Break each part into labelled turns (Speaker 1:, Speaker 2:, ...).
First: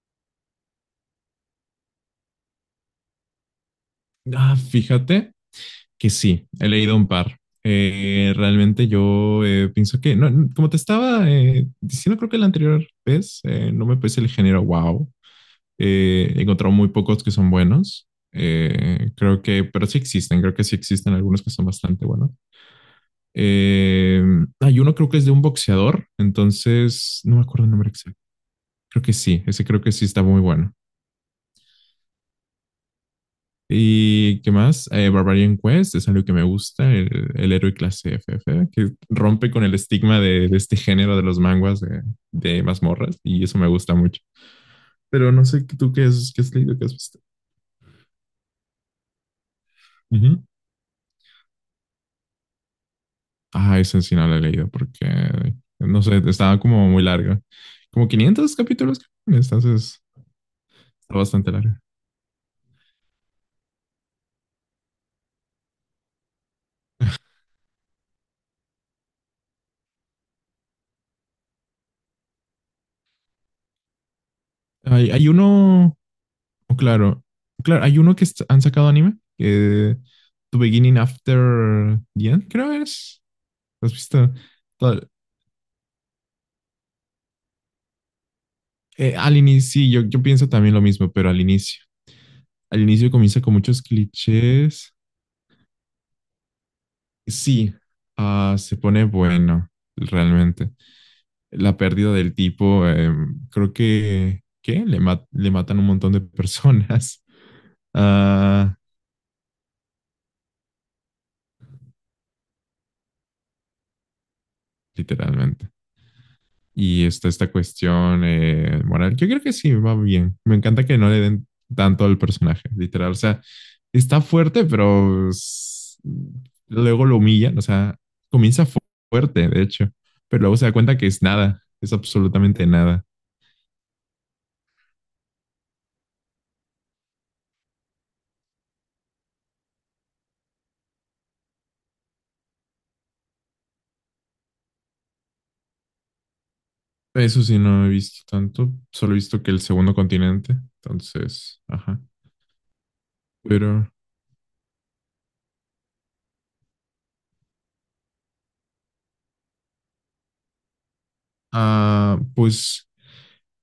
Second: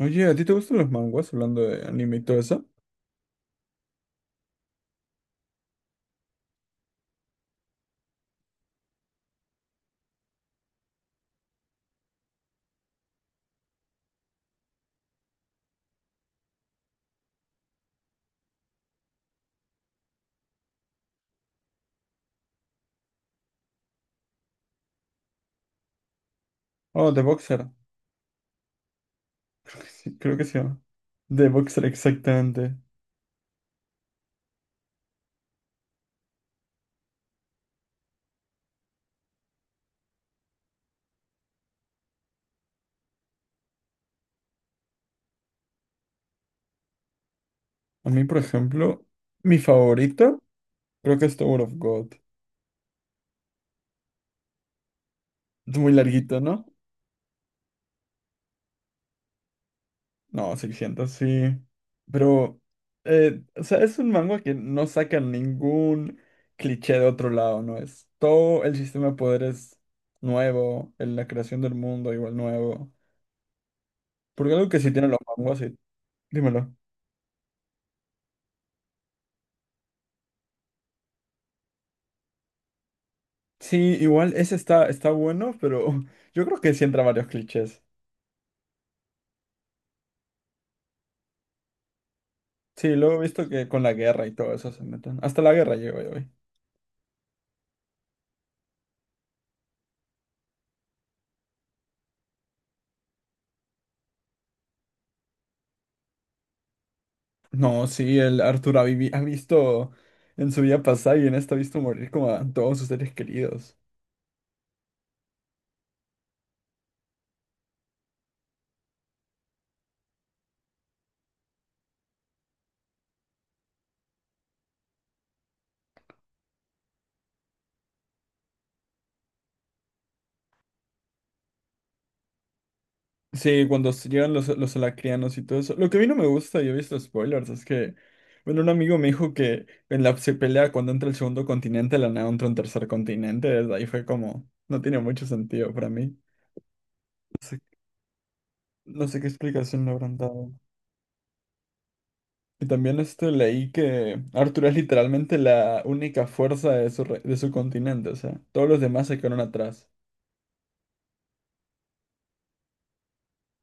Speaker 1: Oye, ¿a ti te gustan los manguas hablando de anime y todo eso?
Speaker 2: Ah, fíjate que sí, he leído un par. Realmente yo pienso que, no, no, como te estaba diciendo, creo que la anterior vez, no me parece el género wow. He encontrado muy pocos que son buenos. Creo que, pero sí existen, creo que sí existen algunos que son bastante buenos. Eh, Hay uno creo que es de un boxeador,
Speaker 1: Oh,
Speaker 2: entonces
Speaker 1: The
Speaker 2: no me acuerdo
Speaker 1: Boxer.
Speaker 2: el nombre exacto. Creo que sí, ese
Speaker 1: Creo
Speaker 2: creo
Speaker 1: que
Speaker 2: que sí
Speaker 1: sí,
Speaker 2: está
Speaker 1: creo
Speaker 2: muy
Speaker 1: que se
Speaker 2: bueno.
Speaker 1: llama. The Boxer, exactamente.
Speaker 2: ¿Y qué más? Barbarian Quest es algo que me gusta, el héroe clase FF, que rompe con el estigma de este género de los manguas de mazmorras, y eso me gusta mucho. Pero no sé tú qué, es, qué has leído, qué has visto.
Speaker 1: A mí, por ejemplo, mi favorito
Speaker 2: Ujú.
Speaker 1: creo que es Tower of God.
Speaker 2: Ah, ese sí no lo he leído porque,
Speaker 1: Es muy
Speaker 2: no sé,
Speaker 1: larguito,
Speaker 2: estaba
Speaker 1: ¿no?
Speaker 2: como muy larga. Como 500 capítulos, entonces
Speaker 1: No, 600,
Speaker 2: está bastante
Speaker 1: sí.
Speaker 2: larga.
Speaker 1: Pero, o sea, es un manga que no saca ningún cliché de otro lado, ¿no? Es todo el sistema de poderes nuevo, en la creación del mundo igual nuevo. Porque algo que sí tienen
Speaker 2: Hay,
Speaker 1: los
Speaker 2: hay
Speaker 1: manguas, sí.
Speaker 2: uno,
Speaker 1: Dímelo.
Speaker 2: oh, claro, claro, hay uno que han sacado anime, que. To Beginning After the End, creo es. ¿Has
Speaker 1: Sí,
Speaker 2: visto?
Speaker 1: igual ese está,
Speaker 2: Tal-
Speaker 1: está bueno, pero yo creo que sí entra varios clichés.
Speaker 2: Al inicio, sí, yo pienso también lo mismo, pero al inicio. Al
Speaker 1: Sí,
Speaker 2: inicio
Speaker 1: luego he
Speaker 2: comienza
Speaker 1: visto
Speaker 2: con
Speaker 1: que con
Speaker 2: muchos
Speaker 1: la guerra y todo eso se
Speaker 2: clichés.
Speaker 1: meten. Hasta la guerra llegó yo hoy.
Speaker 2: Sí, ah, se pone bueno, realmente. La pérdida del tipo, creo que, ¿qué? Le matan un montón de personas,
Speaker 1: No, sí, el
Speaker 2: ah,
Speaker 1: Arturo ha, ha visto en su vida pasada y en esta ha visto morir como a todos sus seres queridos.
Speaker 2: literalmente. Y está esta cuestión moral. Yo creo que sí, va bien. Me encanta que no le den tanto al personaje, literal. O sea, está fuerte, pero luego lo humillan. O sea, comienza fuerte, de hecho, pero luego se da cuenta que es nada, es absolutamente nada.
Speaker 1: Sí, cuando llegan los alacrianos y todo eso. Lo que a mí no me gusta, y he visto spoilers, es que, bueno, un amigo me dijo que en la se pelea cuando entra el segundo continente, de la nada entra un tercer continente. Desde ahí fue como, no tiene mucho sentido para mí.
Speaker 2: Eso sí, no he visto tanto.
Speaker 1: No
Speaker 2: Solo he
Speaker 1: sé qué
Speaker 2: visto que el
Speaker 1: explicación le
Speaker 2: segundo
Speaker 1: habrán dado.
Speaker 2: continente. Entonces, ajá.
Speaker 1: Y también este, leí
Speaker 2: Pero,
Speaker 1: que Arthur es literalmente la única fuerza de su, de su continente, o sea, todos los demás se quedaron atrás.
Speaker 2: ah, pues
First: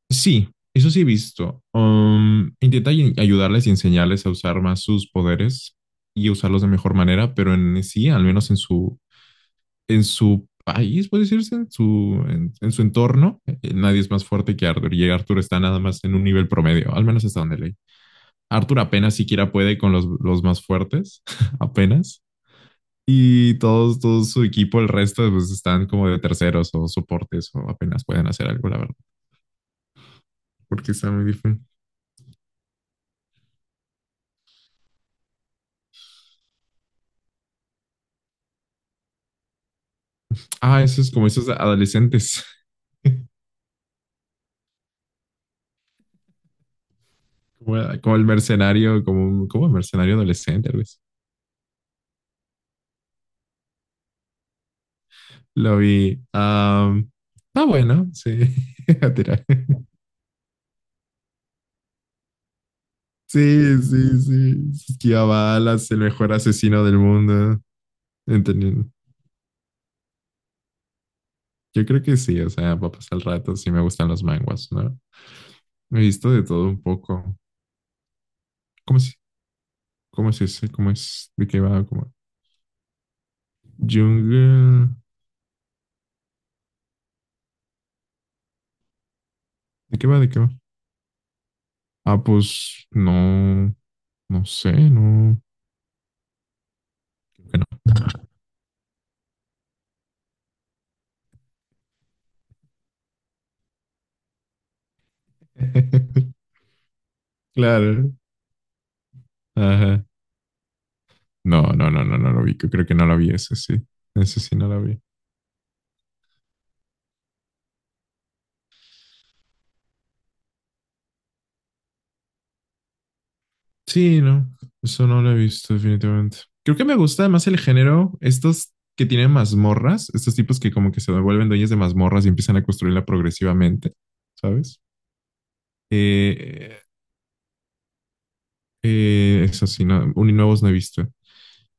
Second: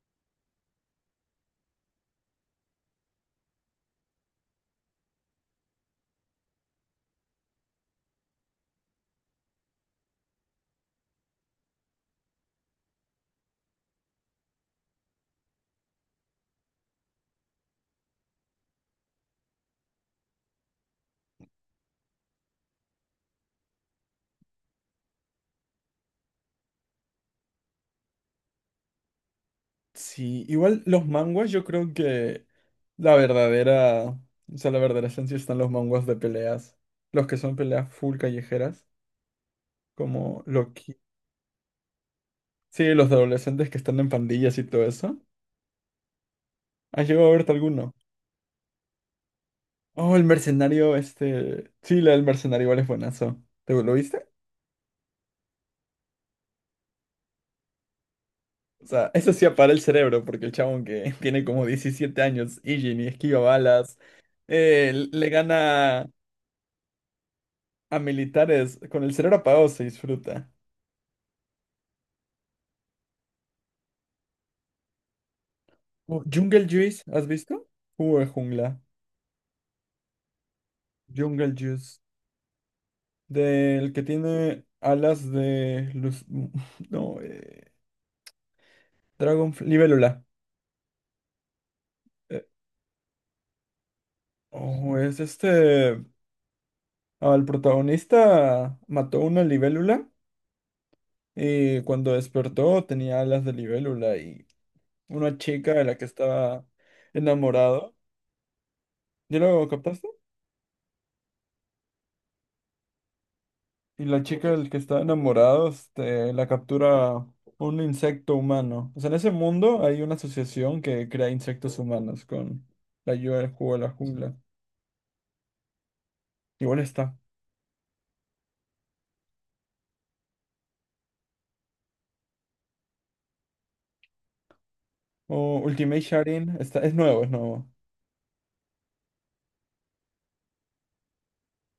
Speaker 2: sí, eso sí he visto. Intenta ayudarles y enseñarles a usar más sus poderes y usarlos de mejor manera, pero en sí, al menos en su país, puede decirse, en su entorno, nadie es más fuerte que Arthur y Arthur está nada más en un nivel promedio, al menos hasta donde leí. Arthur apenas siquiera puede con los más fuertes, apenas. Y todos, todo su equipo, el resto, pues están como de terceros o soportes o apenas pueden hacer algo, la verdad,
Speaker 1: Sí, igual
Speaker 2: porque
Speaker 1: los
Speaker 2: está muy
Speaker 1: manguas
Speaker 2: difícil.
Speaker 1: yo creo que la verdadera, o sea, la verdadera esencia están los manguas de peleas, los que son peleas full callejeras, como
Speaker 2: Ah,
Speaker 1: Loki.
Speaker 2: eso es como esos adolescentes.
Speaker 1: Sí, los de adolescentes que están en pandillas y todo eso. ¿Has llegado a verte
Speaker 2: Como,
Speaker 1: alguno?
Speaker 2: como el mercenario, como el mercenario
Speaker 1: Oh, el
Speaker 2: adolescente, algo
Speaker 1: mercenario,
Speaker 2: así.
Speaker 1: este... Sí, la del mercenario igual es buenazo. ¿Te lo viste?
Speaker 2: Lo vi. Ah, bueno, sí.
Speaker 1: O sea,
Speaker 2: A
Speaker 1: eso
Speaker 2: tirar.
Speaker 1: sí para el cerebro, porque el chabón que tiene como 17 años, Ijin, y esquiva
Speaker 2: Sí,
Speaker 1: balas,
Speaker 2: sí, sí. Se esquivaba
Speaker 1: le
Speaker 2: balas, el
Speaker 1: gana
Speaker 2: mejor asesino del mundo.
Speaker 1: a militares.
Speaker 2: Entendido.
Speaker 1: Con el cerebro apagado se disfruta.
Speaker 2: Yo creo que sí, o sea, va a pasar el rato, sí me gustan los manguas, ¿no? He visto de
Speaker 1: Jungle
Speaker 2: todo un
Speaker 1: Juice,
Speaker 2: poco.
Speaker 1: ¿has visto? Jugo de jungla.
Speaker 2: ¿Cómo es? ¿Cómo es ese? ¿Cómo es? ¿De
Speaker 1: Jungle
Speaker 2: qué va?
Speaker 1: Juice.
Speaker 2: ¿Cómo?
Speaker 1: Del que tiene
Speaker 2: Jungle.
Speaker 1: alas de luz. No, Dragon.
Speaker 2: ¿De qué va?
Speaker 1: Libélula.
Speaker 2: ¿De qué va? Ah,
Speaker 1: Eh,
Speaker 2: pues no, no sé,
Speaker 1: oh, es
Speaker 2: no.
Speaker 1: este. Al protagonista mató una libélula. Y cuando despertó tenía alas de libélula y una chica de la que estaba enamorado.
Speaker 2: Claro.
Speaker 1: ¿Ya lo
Speaker 2: Ajá.
Speaker 1: captaste?
Speaker 2: No, no, no, no, no lo vi. Creo que no la vi, ese sí.
Speaker 1: Y la
Speaker 2: Ese
Speaker 1: chica
Speaker 2: sí no
Speaker 1: del que
Speaker 2: la vi.
Speaker 1: estaba enamorado, este, la captura un insecto humano. O sea, en ese mundo hay una asociación que crea insectos humanos con la ayuda del juego de la
Speaker 2: Sí,
Speaker 1: jungla.
Speaker 2: no. Eso no lo he visto, definitivamente. Creo
Speaker 1: Igual
Speaker 2: que me
Speaker 1: está.
Speaker 2: gusta más el género, estos que tienen mazmorras, estos tipos que como que se vuelven dueños de mazmorras y empiezan a construirla progresivamente, ¿sabes?
Speaker 1: O Ultimate Sharing,
Speaker 2: Eh,
Speaker 1: está, es nuevo, es nuevo.
Speaker 2: Eso sí, no, nuevos no he visto.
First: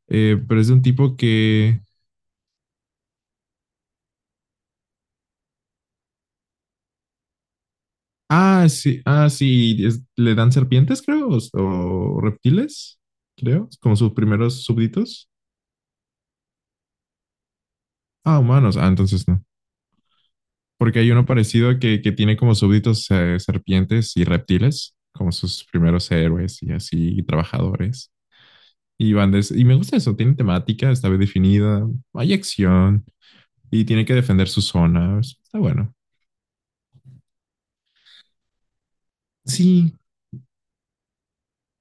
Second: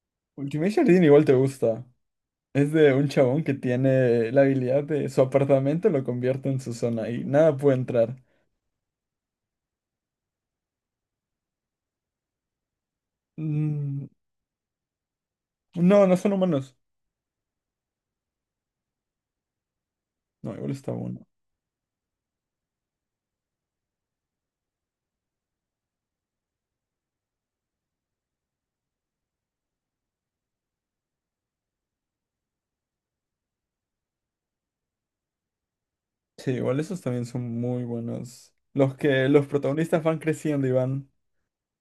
Speaker 2: Pero es
Speaker 1: Ultimate
Speaker 2: de un
Speaker 1: Sharing
Speaker 2: tipo
Speaker 1: igual te
Speaker 2: que
Speaker 1: gusta. Es de un chabón que tiene la habilidad de su apartamento lo convierte en su zona y nada puede entrar.
Speaker 2: ah, sí, ah, sí, le dan serpientes, creo, o reptiles, creo, como
Speaker 1: Mm,
Speaker 2: sus primeros súbditos.
Speaker 1: no, no son humanos.
Speaker 2: Ah, humanos, ah, entonces no.
Speaker 1: No, igual está
Speaker 2: Porque hay uno
Speaker 1: bueno.
Speaker 2: parecido que tiene como súbditos serpientes y reptiles, como sus primeros héroes y así, y trabajadores. Y y me gusta eso, tiene temática, está bien definida, hay acción y tiene que defender sus zonas. Está bueno.
Speaker 1: Sí, igual esos también son muy buenos. Los que los
Speaker 2: Sí,
Speaker 1: protagonistas van creciendo y van.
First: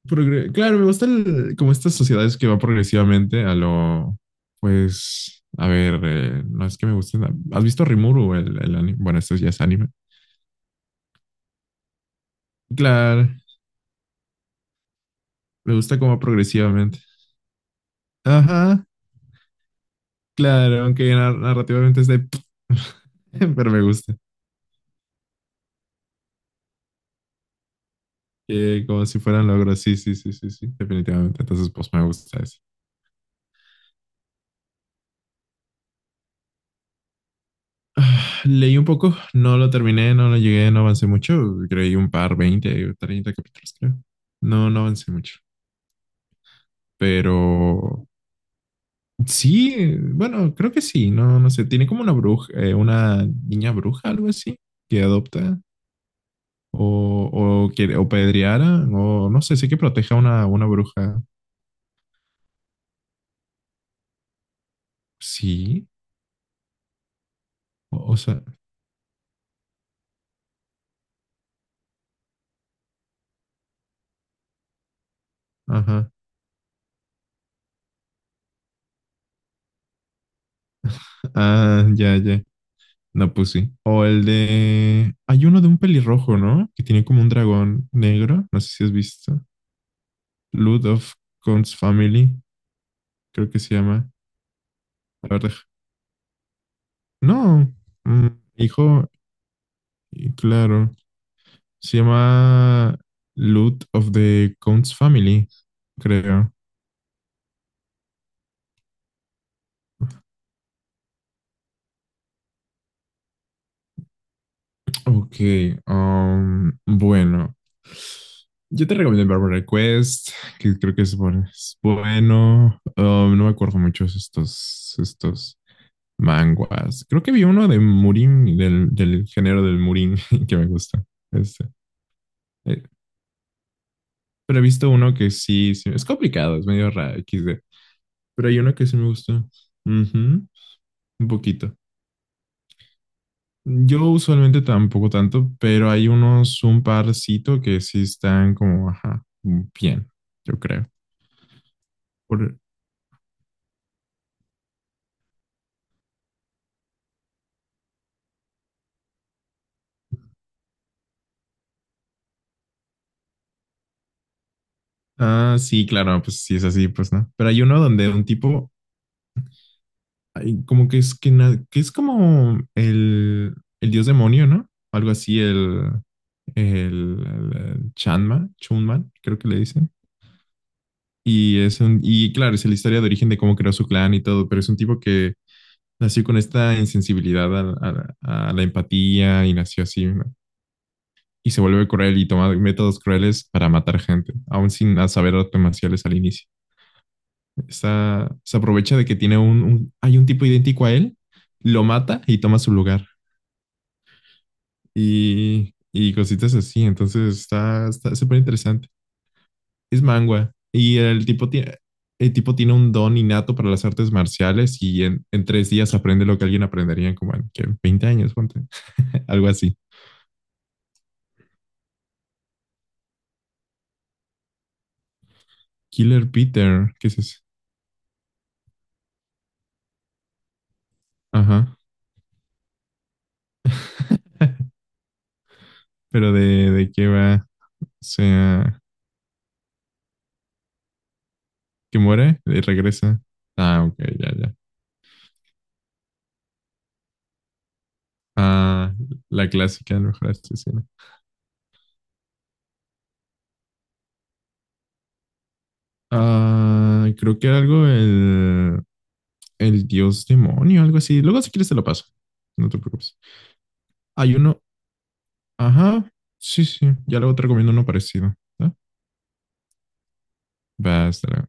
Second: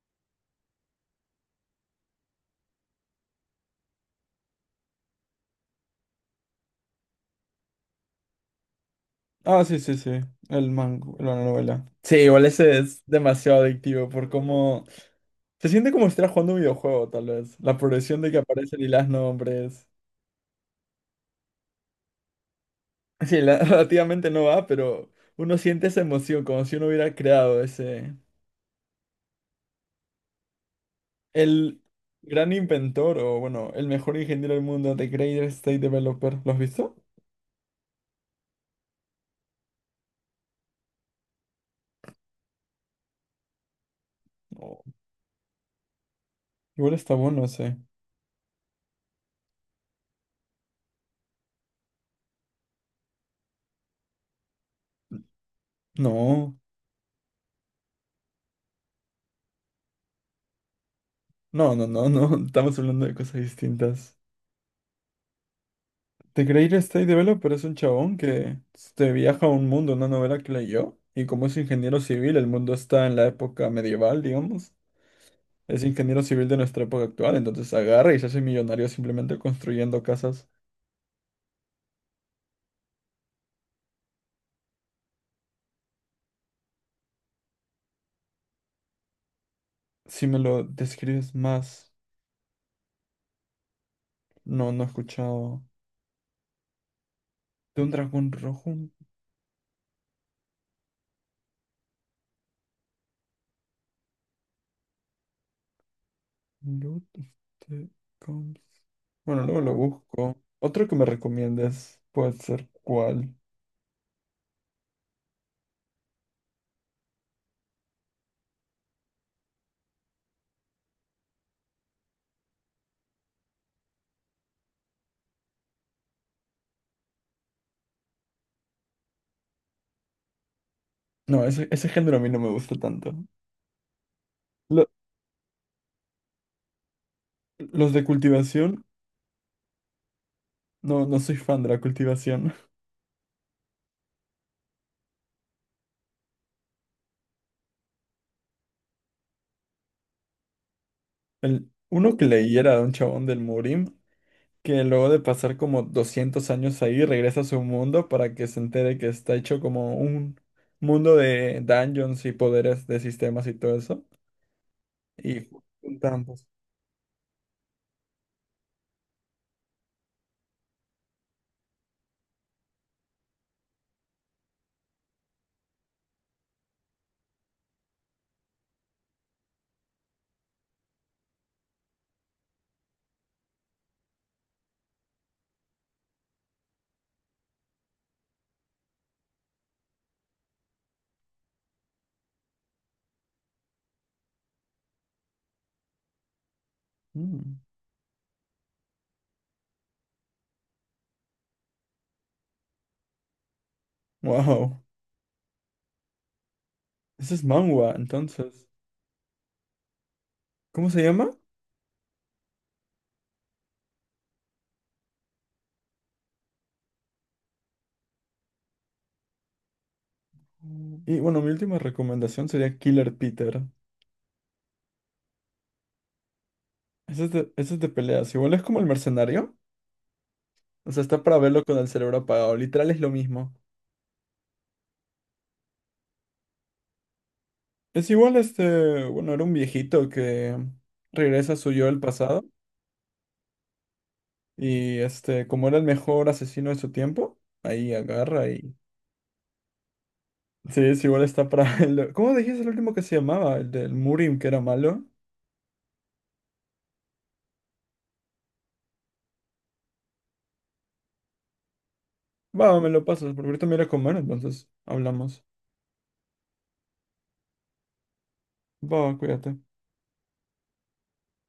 Speaker 2: Claro, me gustan como estas sociedades que van progresivamente a lo, pues, a ver, no es que me gusten. ¿Has visto Rimuru, el anime? Bueno, esto ya es
Speaker 1: Ah, sí,
Speaker 2: anime.
Speaker 1: sí, sí. El mango, la novela. Sí, igual ese es
Speaker 2: Claro,
Speaker 1: demasiado adictivo por cómo. Se
Speaker 2: me
Speaker 1: siente
Speaker 2: gusta
Speaker 1: como si
Speaker 2: como
Speaker 1: estuvieras jugando un
Speaker 2: progresivamente.
Speaker 1: videojuego, tal vez. La progresión de que aparecen
Speaker 2: Ajá,
Speaker 1: y las nombres.
Speaker 2: claro, aunque narrativamente es de.
Speaker 1: Sí,
Speaker 2: Pero me gusta.
Speaker 1: relativamente no va, pero uno siente esa emoción, como si uno hubiera creado ese.
Speaker 2: Como si fueran logros, sí, sí, sí, sí, sí, definitivamente. Entonces,
Speaker 1: El
Speaker 2: pues me gusta
Speaker 1: gran
Speaker 2: eso.
Speaker 1: inventor, o bueno, el mejor ingeniero del mundo, The Greatest State Developer. ¿Lo has visto?
Speaker 2: Leí un poco, no lo terminé, no lo llegué, no avancé mucho. Creí un par, 20 o 30 capítulos, creo. No, no
Speaker 1: No.
Speaker 2: avancé mucho.
Speaker 1: Igual está
Speaker 2: Pero
Speaker 1: bueno ese.
Speaker 2: sí, bueno, creo que sí, no, no sé, tiene como una bruja, una niña bruja, algo así, que adopta
Speaker 1: No.
Speaker 2: o, o que o pedreara, o no sé, sé que proteja a una bruja.
Speaker 1: No, estamos hablando de cosas distintas.
Speaker 2: Sí,
Speaker 1: The Greatest State Developer es un
Speaker 2: o, o
Speaker 1: chabón
Speaker 2: sea,
Speaker 1: que este, viaja a un mundo, una novela que leyó, y como es ingeniero civil, el mundo está en la época medieval, digamos. Es
Speaker 2: ajá,
Speaker 1: ingeniero civil de nuestra época actual, entonces agarra y se hace millonario simplemente construyendo casas.
Speaker 2: ah, ya, ya, no, pues sí. O el de, hay uno de un pelirrojo, ¿no? Que tiene como un dragón negro, no sé si has visto.
Speaker 1: Si me lo
Speaker 2: Lord of
Speaker 1: describes
Speaker 2: Con's
Speaker 1: más,
Speaker 2: Family, creo que se llama.
Speaker 1: no, no he
Speaker 2: A ver,
Speaker 1: escuchado.
Speaker 2: no,
Speaker 1: De un
Speaker 2: mm,
Speaker 1: dragón rojo, un
Speaker 2: hijo, y claro. Se llama Loot of the Counts Family, creo.
Speaker 1: Lord of the Combs. Bueno, luego lo busco. Otro que me recomiendes puede ser cuál.
Speaker 2: Ok, bueno. Yo te recomiendo Barbara Request, que creo que es bueno. Es bueno. No me acuerdo muchos estos manguas. Creo que vi uno de Murin, del género del Murin, que me gusta.
Speaker 1: No,
Speaker 2: Este,
Speaker 1: ese género a mí no me gusta
Speaker 2: eh,
Speaker 1: tanto.
Speaker 2: pero he visto
Speaker 1: Lo-
Speaker 2: uno que sí, sí, es complicado, es medio raro, XD.
Speaker 1: los de
Speaker 2: Pero hay uno
Speaker 1: cultivación,
Speaker 2: que sí me gusta. Ujú.
Speaker 1: no, no
Speaker 2: Un
Speaker 1: soy fan de
Speaker 2: poquito.
Speaker 1: la cultivación.
Speaker 2: Yo usualmente tampoco tanto, pero hay unos, un parcito que sí están como, ajá, bien, yo creo.
Speaker 1: El, uno que leí
Speaker 2: Por-
Speaker 1: era de un chabón del Murim, que luego de pasar como 200 años ahí, regresa a su mundo para que se entere que está hecho como un mundo de dungeons y poderes de sistemas y todo eso. Y
Speaker 2: Ah, sí, claro,
Speaker 1: juntan,
Speaker 2: pues
Speaker 1: pues,
Speaker 2: sí es así, pues no. Pero hay uno donde un tipo, ay, como que es que, que es como el dios demonio, ¿no? Algo así, el, el Chanma, Chunman, creo que le dicen. Y es un, y claro, es la historia de origen de cómo creó su clan y todo, pero es un tipo que nació con esta insensibilidad a la empatía y nació así, ¿no? Y se vuelve cruel y toma métodos crueles para matar gente, aún sin saber artes marciales al inicio.
Speaker 1: mm,
Speaker 2: Se aprovecha de que tiene hay un tipo idéntico a él, lo mata y toma su lugar.
Speaker 1: wow,
Speaker 2: Y cositas así,
Speaker 1: ese
Speaker 2: entonces
Speaker 1: es
Speaker 2: está,
Speaker 1: manhwa,
Speaker 2: está súper
Speaker 1: entonces.
Speaker 2: interesante. Es manga.
Speaker 1: ¿Cómo
Speaker 2: Y
Speaker 1: se
Speaker 2: el
Speaker 1: llama?
Speaker 2: tipo tiene un don innato para las artes marciales y en 3 días aprende lo que alguien aprendería en como en ¿qué? 20 años, ponte. Algo así.
Speaker 1: Mm. Y bueno, mi última recomendación sería Killer Peter.
Speaker 2: Killer Peter, ¿qué es eso?
Speaker 1: Eso es de peleas. Igual es como el mercenario. O sea, está para verlo
Speaker 2: Ajá.
Speaker 1: con el cerebro apagado. Literal es lo mismo.
Speaker 2: Pero de qué va, o
Speaker 1: Es igual
Speaker 2: sea,
Speaker 1: este, bueno, era un viejito que regresa a su yo
Speaker 2: que
Speaker 1: del
Speaker 2: muere
Speaker 1: pasado.
Speaker 2: y regresa. Ah, ok, ya, ya.
Speaker 1: Y este, como era el mejor asesino de su tiempo, ahí agarra y...
Speaker 2: Ah, la clásica del mejor
Speaker 1: Sí,
Speaker 2: asesino.
Speaker 1: es igual está para... ¿Cómo dijiste el último que se llamaba? El del Murim, que era malo.
Speaker 2: Ah, creo que era algo el dios demonio, algo así. Luego si quieres te lo paso, no te
Speaker 1: Va, me lo
Speaker 2: preocupes.
Speaker 1: pasas, porque ahorita me iré a comer,
Speaker 2: Hay uno,
Speaker 1: entonces hablamos.
Speaker 2: ajá, sí, sí, ya luego te recomiendo uno parecido. ¿No?
Speaker 1: Va, cuídate.
Speaker 2: Va, hasta luego.